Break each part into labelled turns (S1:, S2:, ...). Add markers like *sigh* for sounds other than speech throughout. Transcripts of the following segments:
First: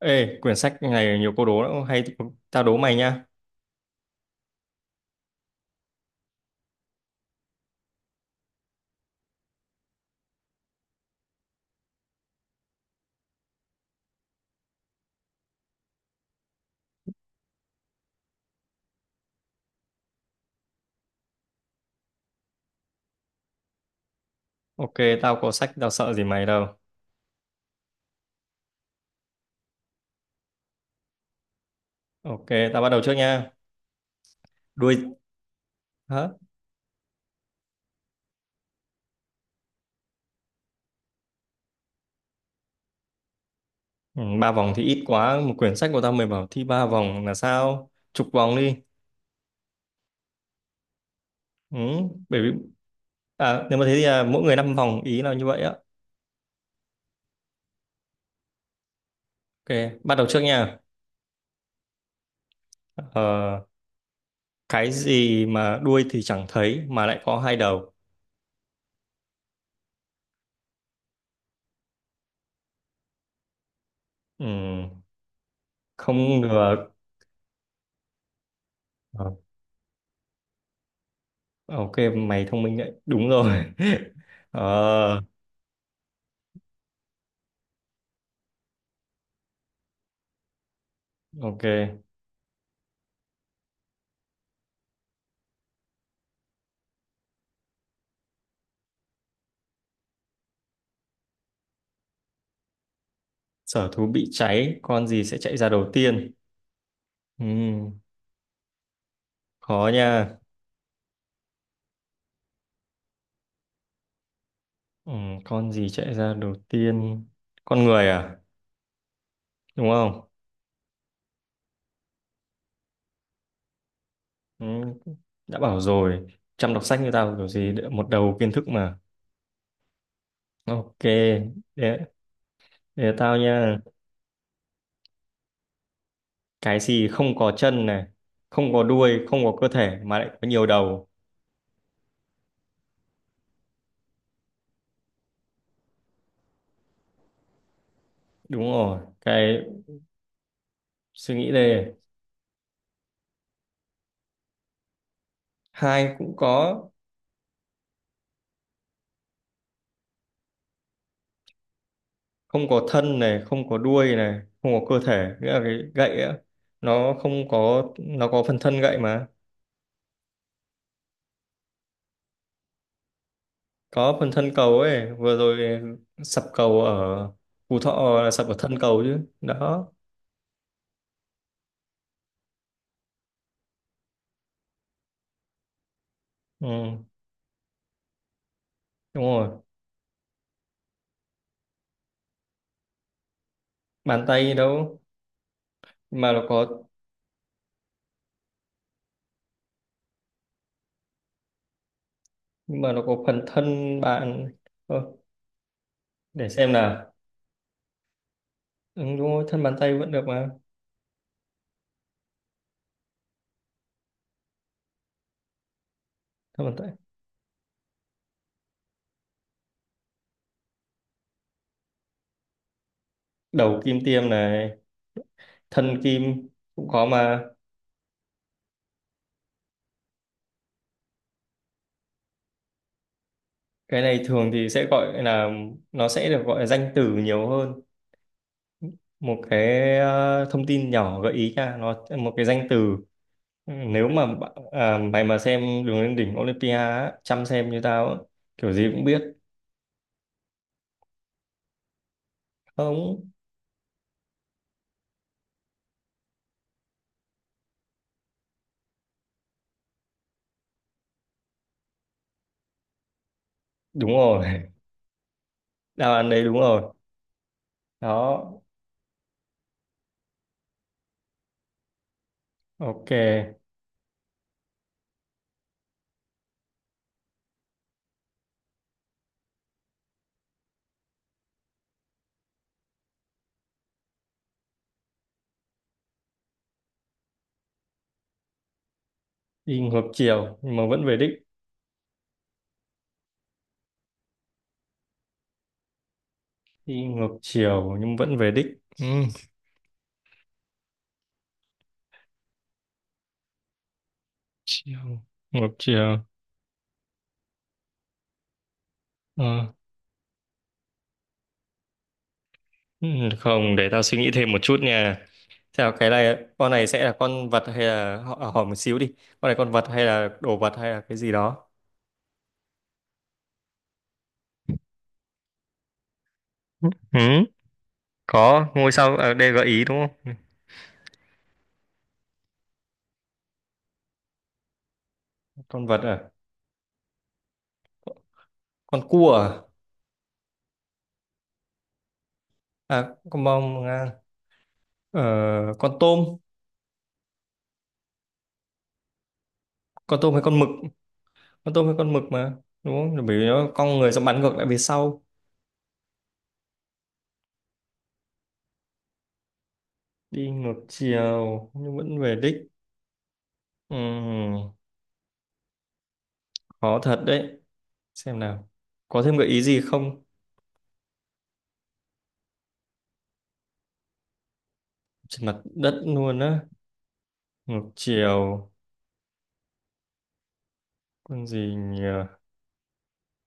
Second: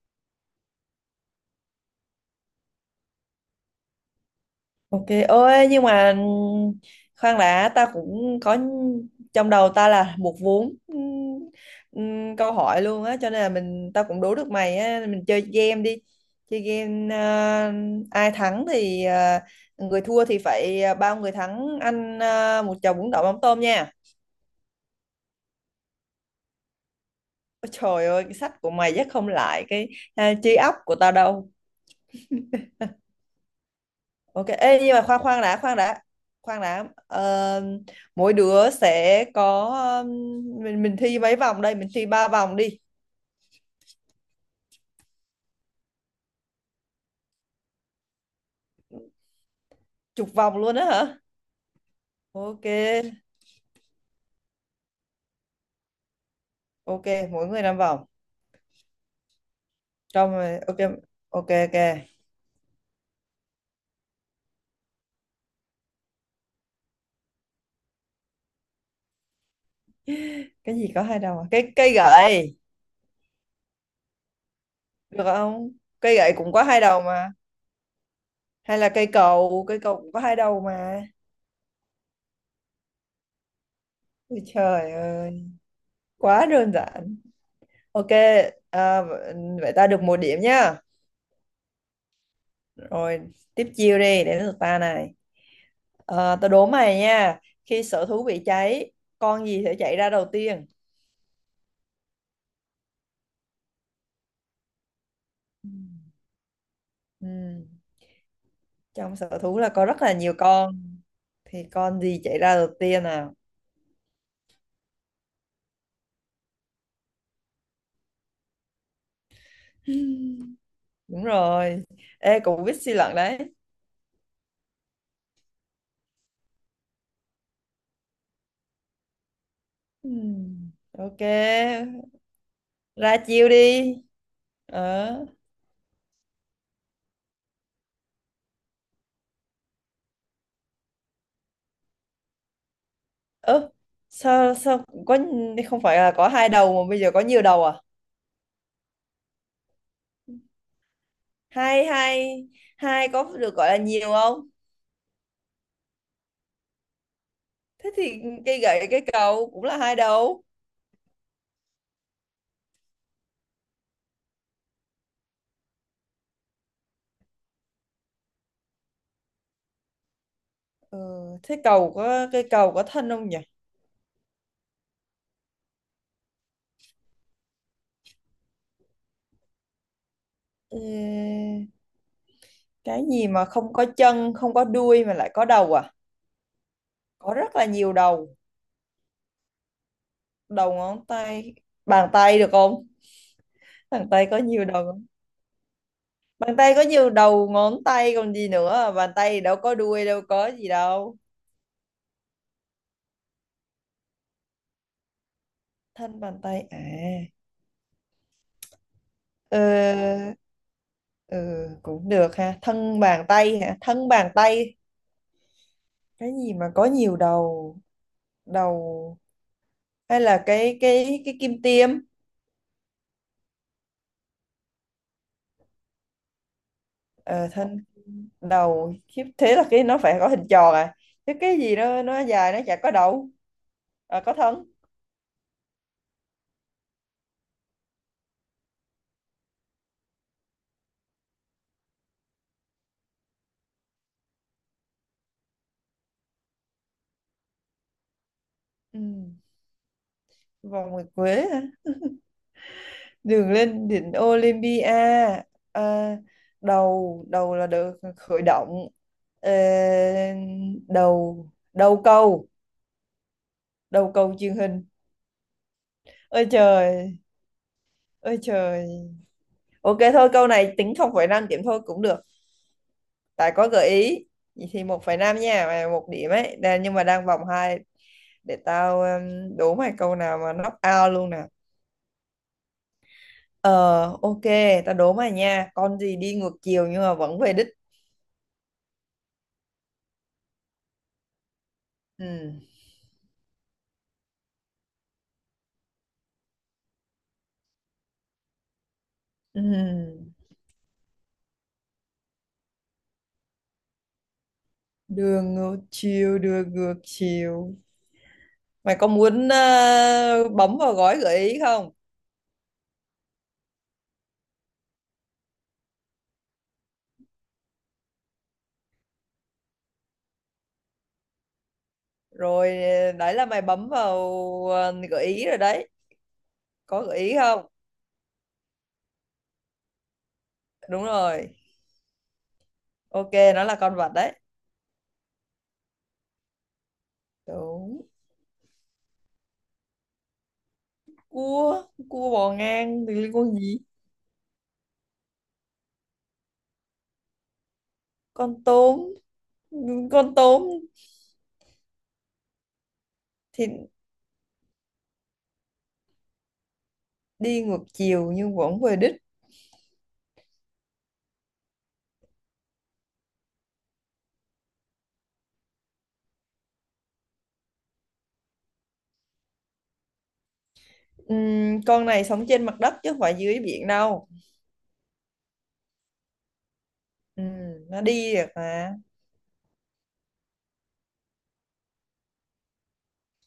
S1: Ê, quyển sách này nhiều câu đố lắm, hay tao đố mày nha.
S2: Ok, ôi nhưng mà khoan đã, ta cũng có trong đầu ta là một vốn câu hỏi luôn á, cho nên là mình tao cũng đố được mày á, mình chơi game đi. Chơi game, ai thắng thì, người thua thì phải, bao người thắng ăn, một chầu bún đậu mắm tôm nha.
S1: Ok, tao có sách, tao sợ gì mày đâu.
S2: Ôi trời ơi, cái sách của mày chắc không lại cái trí óc của tao đâu.
S1: Ok, tao bắt đầu trước nha.
S2: Ok, ê, nhưng
S1: Đuôi,
S2: mà khoan khoan đã, khoan đã,
S1: hả?
S2: khoan đã. Ờ, Mỗi đứa sẽ có um, mình thi mấy vòng đây? Mình thi 3 vòng đi,
S1: Ừ, ba vòng thì ít quá, một quyển sách của tao mày bảo thi ba vòng là sao? Chục vòng đi.
S2: chục vòng luôn á hả?
S1: Ừ, bởi vì,
S2: Ok,
S1: nếu mà thế thì mỗi người năm vòng, ý là như vậy á.
S2: ok, mỗi người 5 vòng.
S1: Ok, bắt đầu
S2: Trong
S1: trước
S2: rồi, ok,
S1: nha.
S2: ok, ok.
S1: Ờ, cái gì mà đuôi thì chẳng thấy mà lại có hai đầu?
S2: Cái gì có hai đầu? À? Cái cây gậy
S1: Ừ,
S2: được không? Cây gậy
S1: không
S2: cũng có
S1: ngờ.
S2: hai đầu mà. Hay là
S1: Ờ,
S2: cây cầu cũng có hai đầu mà.
S1: ok, mày thông minh đấy. Đúng rồi.
S2: Ôi
S1: *laughs*
S2: trời
S1: Ờ,
S2: ơi, quá đơn giản. Ok, à, vậy ta được 1 điểm nhá.
S1: ok.
S2: Rồi tiếp chiêu đi, đến lượt ta này. Ờ, Tao đố mày nha. Khi sở thú bị cháy, con gì sẽ chạy ra đầu tiên?
S1: Sở thú bị cháy, con gì sẽ chạy ra
S2: Ừ.
S1: đầu tiên?
S2: Ừ.
S1: Ừm,
S2: Trong sở thú là có
S1: khó
S2: rất là nhiều
S1: nha.
S2: con. Thì con gì chạy ra đầu tiên nào?
S1: Con gì chạy ra đầu tiên? Con người à? Đúng
S2: Ừ.
S1: không?
S2: Đúng rồi. Ê, cũng biết suy luận đấy.
S1: Ừm, đã bảo rồi. Chăm đọc sách như tao kiểu gì một đầu kiến thức mà.
S2: Ừ.
S1: Ok,
S2: Ok.
S1: để,
S2: Ra
S1: để tao
S2: chiêu đi.
S1: nha.
S2: Ờ.
S1: Cái gì không có chân này, không có đuôi, không có cơ thể mà lại có nhiều đầu.
S2: Ơ, sao sao có, không phải là có hai đầu mà bây giờ có nhiều đầu à?
S1: Đúng rồi. Cái suy nghĩ
S2: Hai
S1: đây.
S2: hai hai có được gọi là nhiều không?
S1: Hai cũng có,
S2: Thế thì cây gậy cây cầu cũng là hai đầu.
S1: không có thân này, không có đuôi này, không có cơ thể nghĩa là cái gậy á, nó không có. Nó có phần thân gậy mà.
S2: ừ, Thế cầu có, cây cầu có thân không nhỉ?
S1: Có phần thân cầu ấy. Vừa rồi sập cầu ở Phú Thọ là sập ở thân cầu chứ đó.
S2: Ê, cái gì mà không có chân, không có đuôi mà lại có đầu à,
S1: Ừ,
S2: có rất là nhiều đầu?
S1: đúng rồi,
S2: Đầu ngón tay, bàn tay được không? Bàn
S1: bàn
S2: tay có
S1: tay
S2: nhiều đầu
S1: đâu
S2: không?
S1: mà nó
S2: Bàn tay
S1: có.
S2: có nhiều đầu ngón tay còn gì nữa à? Bàn tay thì đâu có đuôi, đâu có gì đâu.
S1: Mà nó có phần thân bạn. Ơ,
S2: Thân bàn
S1: để
S2: tay
S1: xem
S2: à?
S1: nào. Ừ, đúng rồi,
S2: Ờ,
S1: thân bàn tay vẫn được mà.
S2: ừ, cũng được ha, thân bàn tay hả, thân bàn tay. Cái gì
S1: Thân
S2: mà
S1: bàn
S2: có
S1: tay.
S2: nhiều đầu đầu, hay là cái kim tiêm?
S1: Đầu kim tiêm này, thân kim cũng có mà.
S2: Ờ, thân đầu, khiếp, thế là cái nó phải có hình tròn à, chứ cái gì nó dài nó chả có đầu.
S1: Cái
S2: À,
S1: này
S2: có
S1: thường
S2: thân.
S1: thì sẽ gọi là, nó sẽ được gọi là danh từ nhiều hơn. Một cái thông tin nhỏ gợi ý nha, nó một cái danh từ. Nếu mà à, mày mà xem Đường lên đỉnh Olympia á, chăm xem như tao á, kiểu gì
S2: Ừ.
S1: cũng biết.
S2: Vòng nguyệt quế hả?
S1: Không,
S2: Đường lên đỉnh Olympia. À, đầu đầu là được khởi động. Ờ, đầu đầu câu,
S1: đúng
S2: đầu câu
S1: rồi.
S2: truyền
S1: *laughs*
S2: hình.
S1: Đáp án đấy,
S2: Ôi
S1: đúng rồi
S2: trời, ôi
S1: đó.
S2: trời. Ok, thôi câu này tính 0,5 điểm thôi cũng được,
S1: Ok,
S2: tại có gợi ý. Vậy thì 1,5 nha mày, một điểm ấy đang, nhưng mà đang vòng 2. Để tao đố mày câu nào mà knock out luôn nè. Ờ. Ok. Tao đố mày nha, con gì đi ngược chiều nhưng mà vẫn về đích?
S1: đi ngược chiều nhưng mà vẫn về đích.
S2: Ừ.
S1: Đi ngược chiều nhưng vẫn về đích. Ừ.
S2: Ừ.
S1: Chiều
S2: Đường
S1: ngược
S2: ngược
S1: chiều.
S2: chiều, đường ngược chiều. Mày có muốn
S1: Ờ.
S2: bấm vào gói gợi ý không?
S1: Ừ, không, để tao suy nghĩ thêm một chút nha. Theo cái này, con này sẽ là con vật hay là à, hỏi một xíu đi. Con này con vật hay là đồ vật hay là cái gì đó?
S2: Rồi, đấy là mày bấm vào gợi ý rồi đấy. Có gợi ý
S1: Ừ,
S2: không?
S1: có ngôi sao ở đây gợi ý đúng không? Ừ.
S2: Đúng rồi. Ok, nó là con vật đấy.
S1: Con vật à?
S2: Đúng.
S1: Con cua à?
S2: Cua, cua bò ngang
S1: À,
S2: thì liên
S1: con
S2: quan gì.
S1: bông à? Ờ, con tôm,
S2: Con tôm,
S1: con tôm
S2: con
S1: hay con
S2: tôm
S1: mực? Con tôm hay con mực mà, đúng không? Rồi. Bởi vì
S2: thì
S1: nó cong người sẽ bắn ngược lại về sau,
S2: đi ngược chiều nhưng vẫn về đích.
S1: đi ngược chiều nhưng vẫn về đích. Ừm, khó thật đấy. Xem nào, có thêm gợi ý gì không?
S2: Con này sống trên mặt đất chứ không phải dưới biển đâu.
S1: Trên mặt đất luôn á. Ngược
S2: Ừm, nó đi được
S1: chiều,
S2: mà.
S1: con gì nhỉ,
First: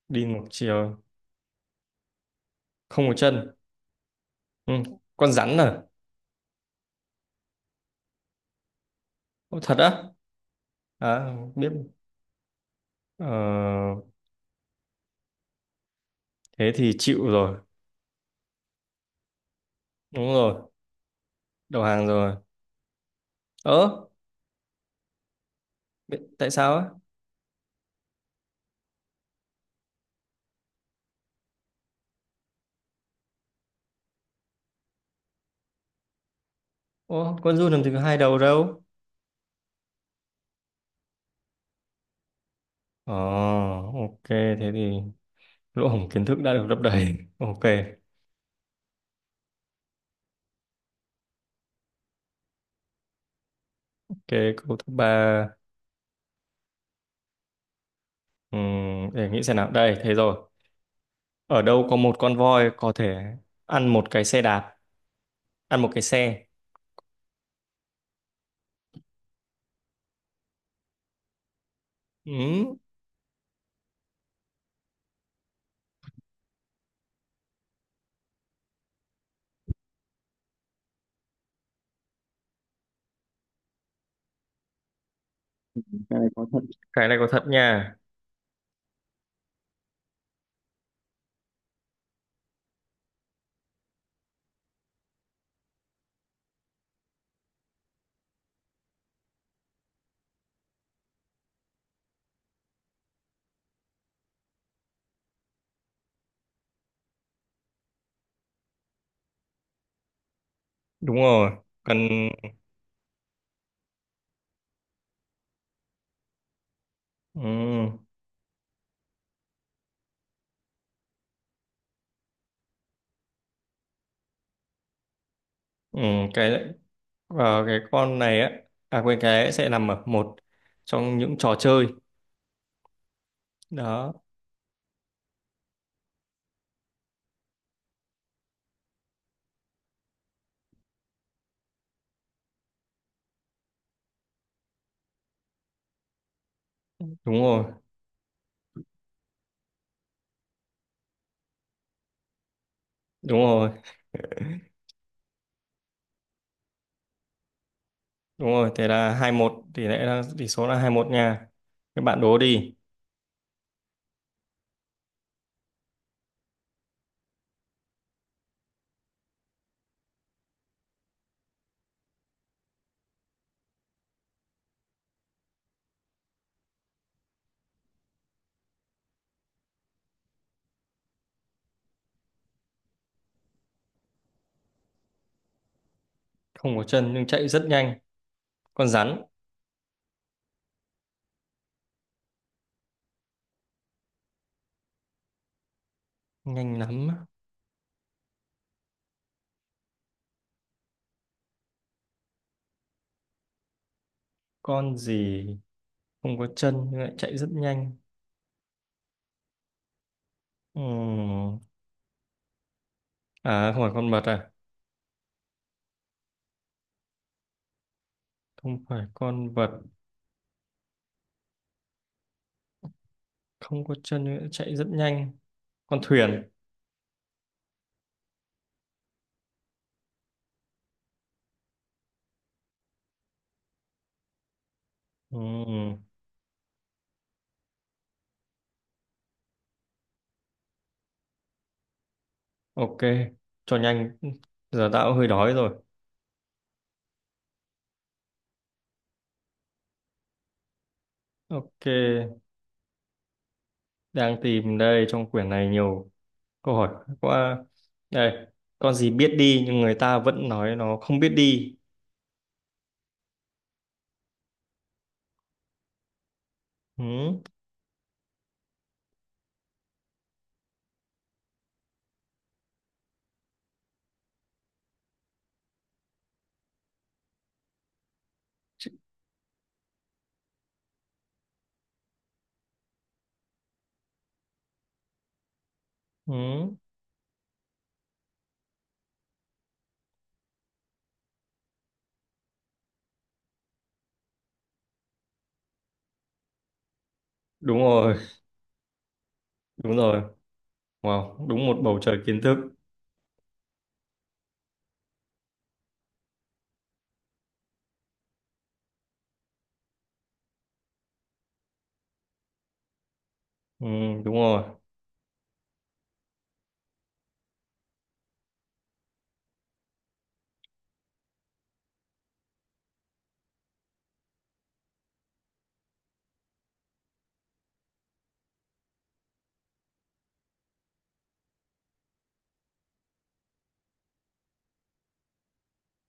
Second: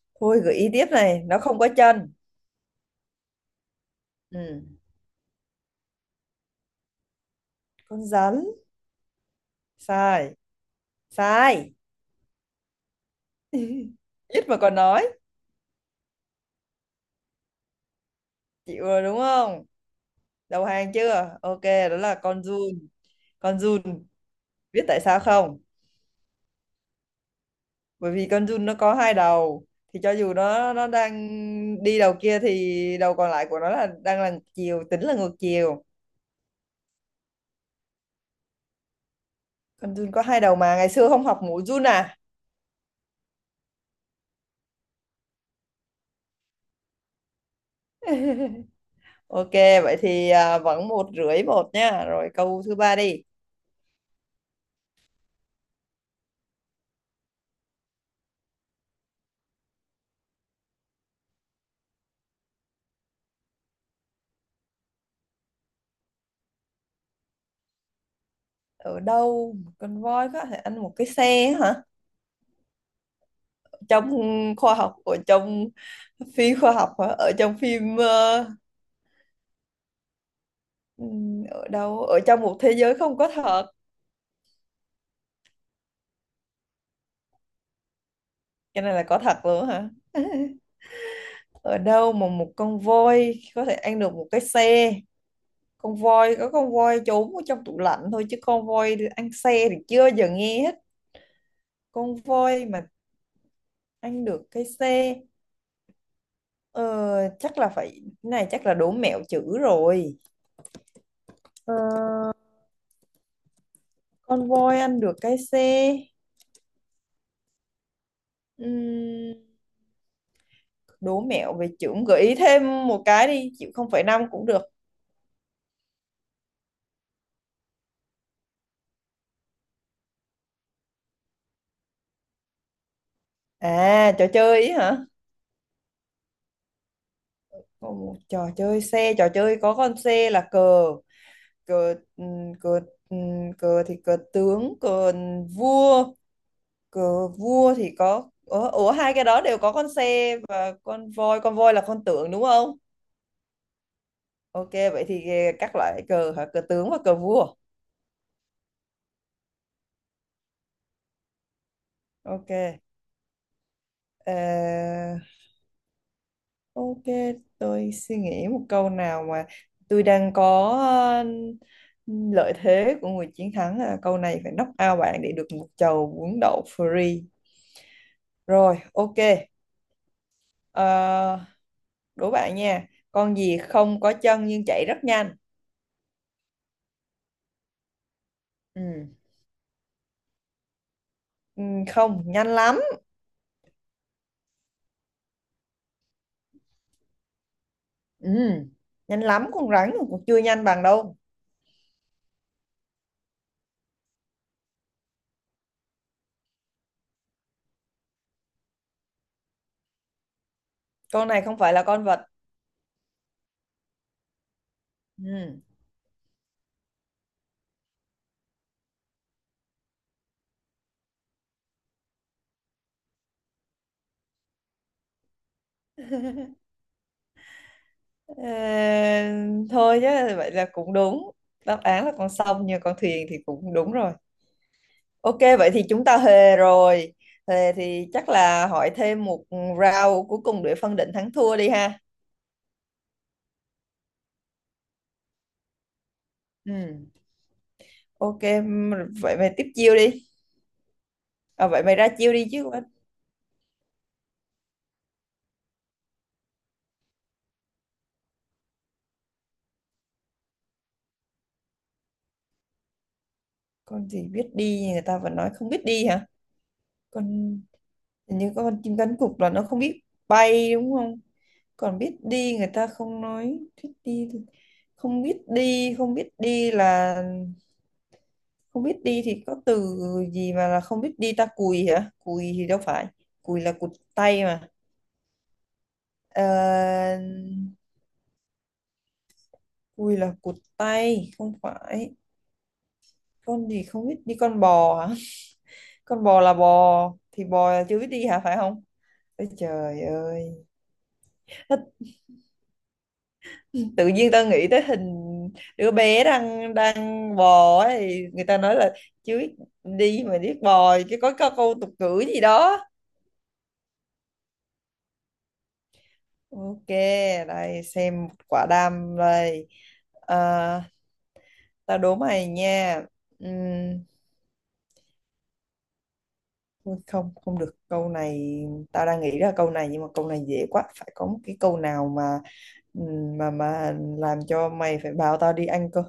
S1: đi
S2: Thôi
S1: ngược
S2: gợi ý tiếp
S1: chiều,
S2: này, nó không có chân.
S1: không có chân. Ừ.
S2: Ừm.
S1: Con rắn à?
S2: Con rắn?
S1: Ô, thật á?
S2: Sai.
S1: À không biết.
S2: Sai.
S1: ờ,
S2: Ít mà còn nói.
S1: thế thì chịu rồi.
S2: Chịu rồi đúng không?
S1: Đúng rồi.
S2: Đầu hàng chưa? Ok.
S1: Đầu
S2: Đó
S1: hàng
S2: là
S1: rồi.
S2: con giun. Con giun.
S1: Ớ,
S2: Biết tại sao không?
S1: tại sao á?
S2: Bởi vì con giun nó có hai đầu, thì cho dù nó đang đi đầu kia thì đầu còn lại của nó là đang là ngược chiều, tính là ngược chiều.
S1: Ô, con giun làm gì có hai đầu đâu.
S2: Con giun có hai đầu mà, ngày xưa không học mũi giun à?
S1: Ờ, ok, thế thì lỗ hổng kiến thức đã được lấp đầy. Ok,
S2: *laughs* Ok, vậy thì, à, vẫn 1,5-1 nha, rồi câu thứ ba đi.
S1: cái câu thứ ba. Ừm, để nghĩ xem nào đây, thế rồi ở đâu có một con voi có thể ăn một cái xe đạp? Ăn một cái xe.
S2: Ở đâu một con voi có thể ăn một cái xe hả?
S1: Ừ.
S2: Trong khoa học, ở trong phi khoa học hả, ở trong phim, ở đâu, ở trong một thế giới không có thật?
S1: Cái này có thật. Cái này có thật nha.
S2: Cái này là có thật luôn hả? *laughs* Ở đâu mà một con voi có thể ăn được một cái xe? Con voi có, con voi trốn ở trong tủ lạnh thôi chứ con voi ăn xe thì chưa bao giờ nghe hết. Con voi mà ăn được cái xe. Ờ, chắc là phải, cái này chắc là đố mẹo chữ rồi.
S1: Đúng rồi.
S2: Ờ,
S1: Cần.
S2: con voi ăn được cái xe.
S1: ừ,
S2: Ừm, đố mẹo về chữ, gợi ý thêm một cái đi, chịu, 0,5 cũng được.
S1: ừ, cái cái con này á, à quên, cái sẽ nằm ở một trong những trò chơi.
S2: À,
S1: Đó,
S2: trò chơi ý hả? Ồ, trò chơi xe, trò chơi có con xe là cờ. Cờ. Ừ, cờ. Ừ, cờ thì cờ tướng, cờ vua.
S1: đúng
S2: Cờ
S1: rồi.
S2: vua thì có, ủa, ủa hai cái đó đều có con xe và con voi, con voi là con tượng đúng không?
S1: Đúng rồi.
S2: Ok, vậy thì các loại cờ hả, cờ tướng và cờ vua.
S1: Đúng rồi, thế là hai một, tỷ lệ là tỷ số là hai một nha. Các bạn đố
S2: Ok.
S1: đi.
S2: Ờ, ok, tôi suy nghĩ một câu nào mà, tôi đang có lợi thế của người chiến thắng, là câu này phải knock out bạn để được một chầu bún đậu free. Rồi ok. Ờ, đố bạn nha, con gì không có chân nhưng chạy rất nhanh?
S1: Không có chân nhưng chạy rất nhanh. Con
S2: Ừ.
S1: rắn.
S2: Ừ, không nhanh lắm.
S1: Nhanh lắm.
S2: Ừ. Nhanh lắm, con rắn cũng chưa nhanh bằng đâu.
S1: Con gì không có chân nhưng lại chạy rất nhanh?
S2: Con này không
S1: Ừm,
S2: phải là con vật.
S1: à không phải con vật à?
S2: Ừ.
S1: Không phải con vật, không có chân nữa, chạy rất nhanh. Con thuyền.
S2: Ờ, thôi chứ, vậy là cũng đúng. Đáp án là con sông, nhưng con thuyền thì cũng đúng rồi. Ok, vậy thì chúng
S1: Ừ,
S2: ta hề rồi. Hề thì chắc là hỏi thêm một round cuối cùng để phân định thắng thua đi ha.
S1: ok, cho nhanh, giờ tao cũng hơi đói rồi.
S2: Ừ. Ok, vậy mày tiếp chiêu đi. À,
S1: Ok,
S2: vậy mày ra chiêu đi chứ.
S1: đang tìm đây, trong quyển này nhiều câu hỏi quá. Đây, con gì biết đi nhưng người ta vẫn nói nó không biết đi?
S2: Con gì biết đi người ta vẫn nói không biết đi hả?
S1: ừ,
S2: Con, hình như con chim cánh cụt là nó không biết bay đúng không. Còn biết đi người ta không nói biết đi thì- không biết đi, không biết đi là, không biết đi thì có từ gì mà là không biết đi? Ta, cùi hả? Cùi thì đâu phải, cùi là cụt tay mà. Ờ,
S1: ừ,
S2: cùi là cụt tay, không phải. Con gì không biết đi, con bò hả? Con bò là bò, thì bò
S1: đúng
S2: là chưa biết
S1: rồi.
S2: đi hả phải không? Ôi
S1: Đúng
S2: trời
S1: rồi,
S2: ơi.
S1: wow, đúng một bầu trời kiến thức.
S2: Tự nhiên tao nghĩ tới hình đứa bé đang đang bò ấy, người ta nói là chứ đi mà biết bò, chứ có câu tục ngữ gì đó.
S1: Ừ, đúng rồi.
S2: Ok, đây xem quả đam đây. À, tao đố mày nha. Ừm, thôi không, không được câu này. Tao đang nghĩ ra câu này nhưng mà câu này dễ quá, phải có một cái câu nào mà làm cho mày phải bảo tao đi ăn cơ.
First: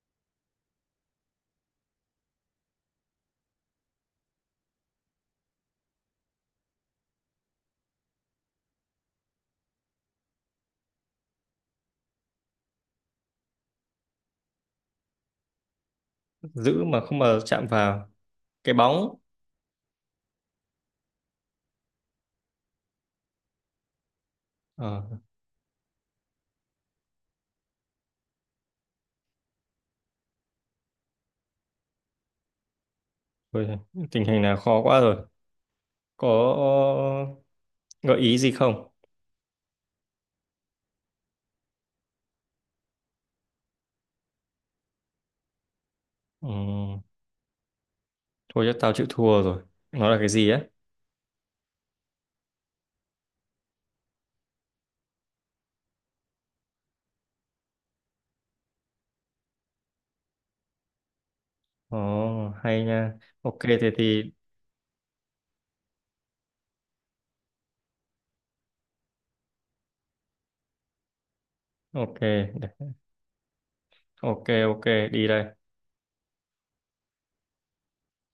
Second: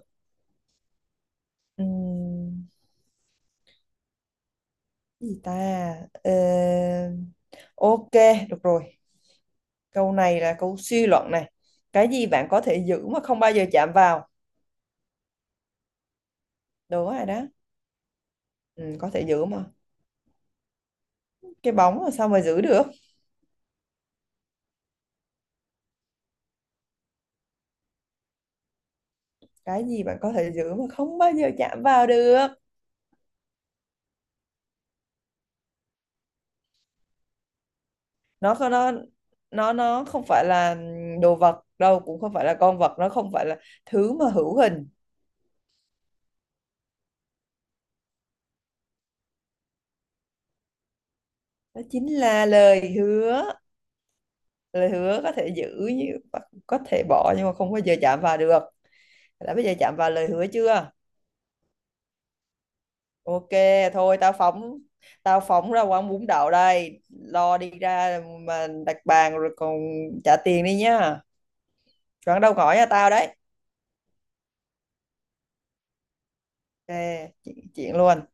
S2: Ừm, gì ta? Ờ, ok, được rồi, câu này là câu suy luận này. Cái gì bạn có thể giữ mà không bao giờ chạm vào?
S1: Giữ mà
S2: Đúng
S1: không
S2: rồi
S1: mà
S2: đó.
S1: chạm vào? Cái
S2: Ừ, có
S1: bóng.
S2: thể giữ mà, cái bóng mà sao mà giữ được?
S1: Ờ,
S2: Cái gì bạn có thể giữ mà không bao giờ chạm vào được?
S1: thôi, tình hình này khó quá rồi, có gợi ý gì không?
S2: Nó, nó không phải là đồ vật đâu, cũng không phải là con vật, nó không phải là thứ mà hữu hình.
S1: Ừ, thôi chứ tao chịu thua rồi. Nó là cái gì á?
S2: Đó chính là lời hứa. Lời hứa có thể giữ, như có thể bỏ, nhưng mà không bao giờ chạm vào được. Đã bây giờ chạm vào lời hứa chưa.
S1: Ồ, hay nha.
S2: Ok,
S1: Ok, thế
S2: thôi
S1: thì...
S2: tao phóng, tao phóng ra quán bún đậu đây, lo đi ra mà đặt bàn rồi còn trả tiền đi nhá.
S1: Ok,
S2: Quán đâu gọi cho tao đấy.
S1: ok, ok, đi đây.
S2: Ok, chuyện chuyện luôn.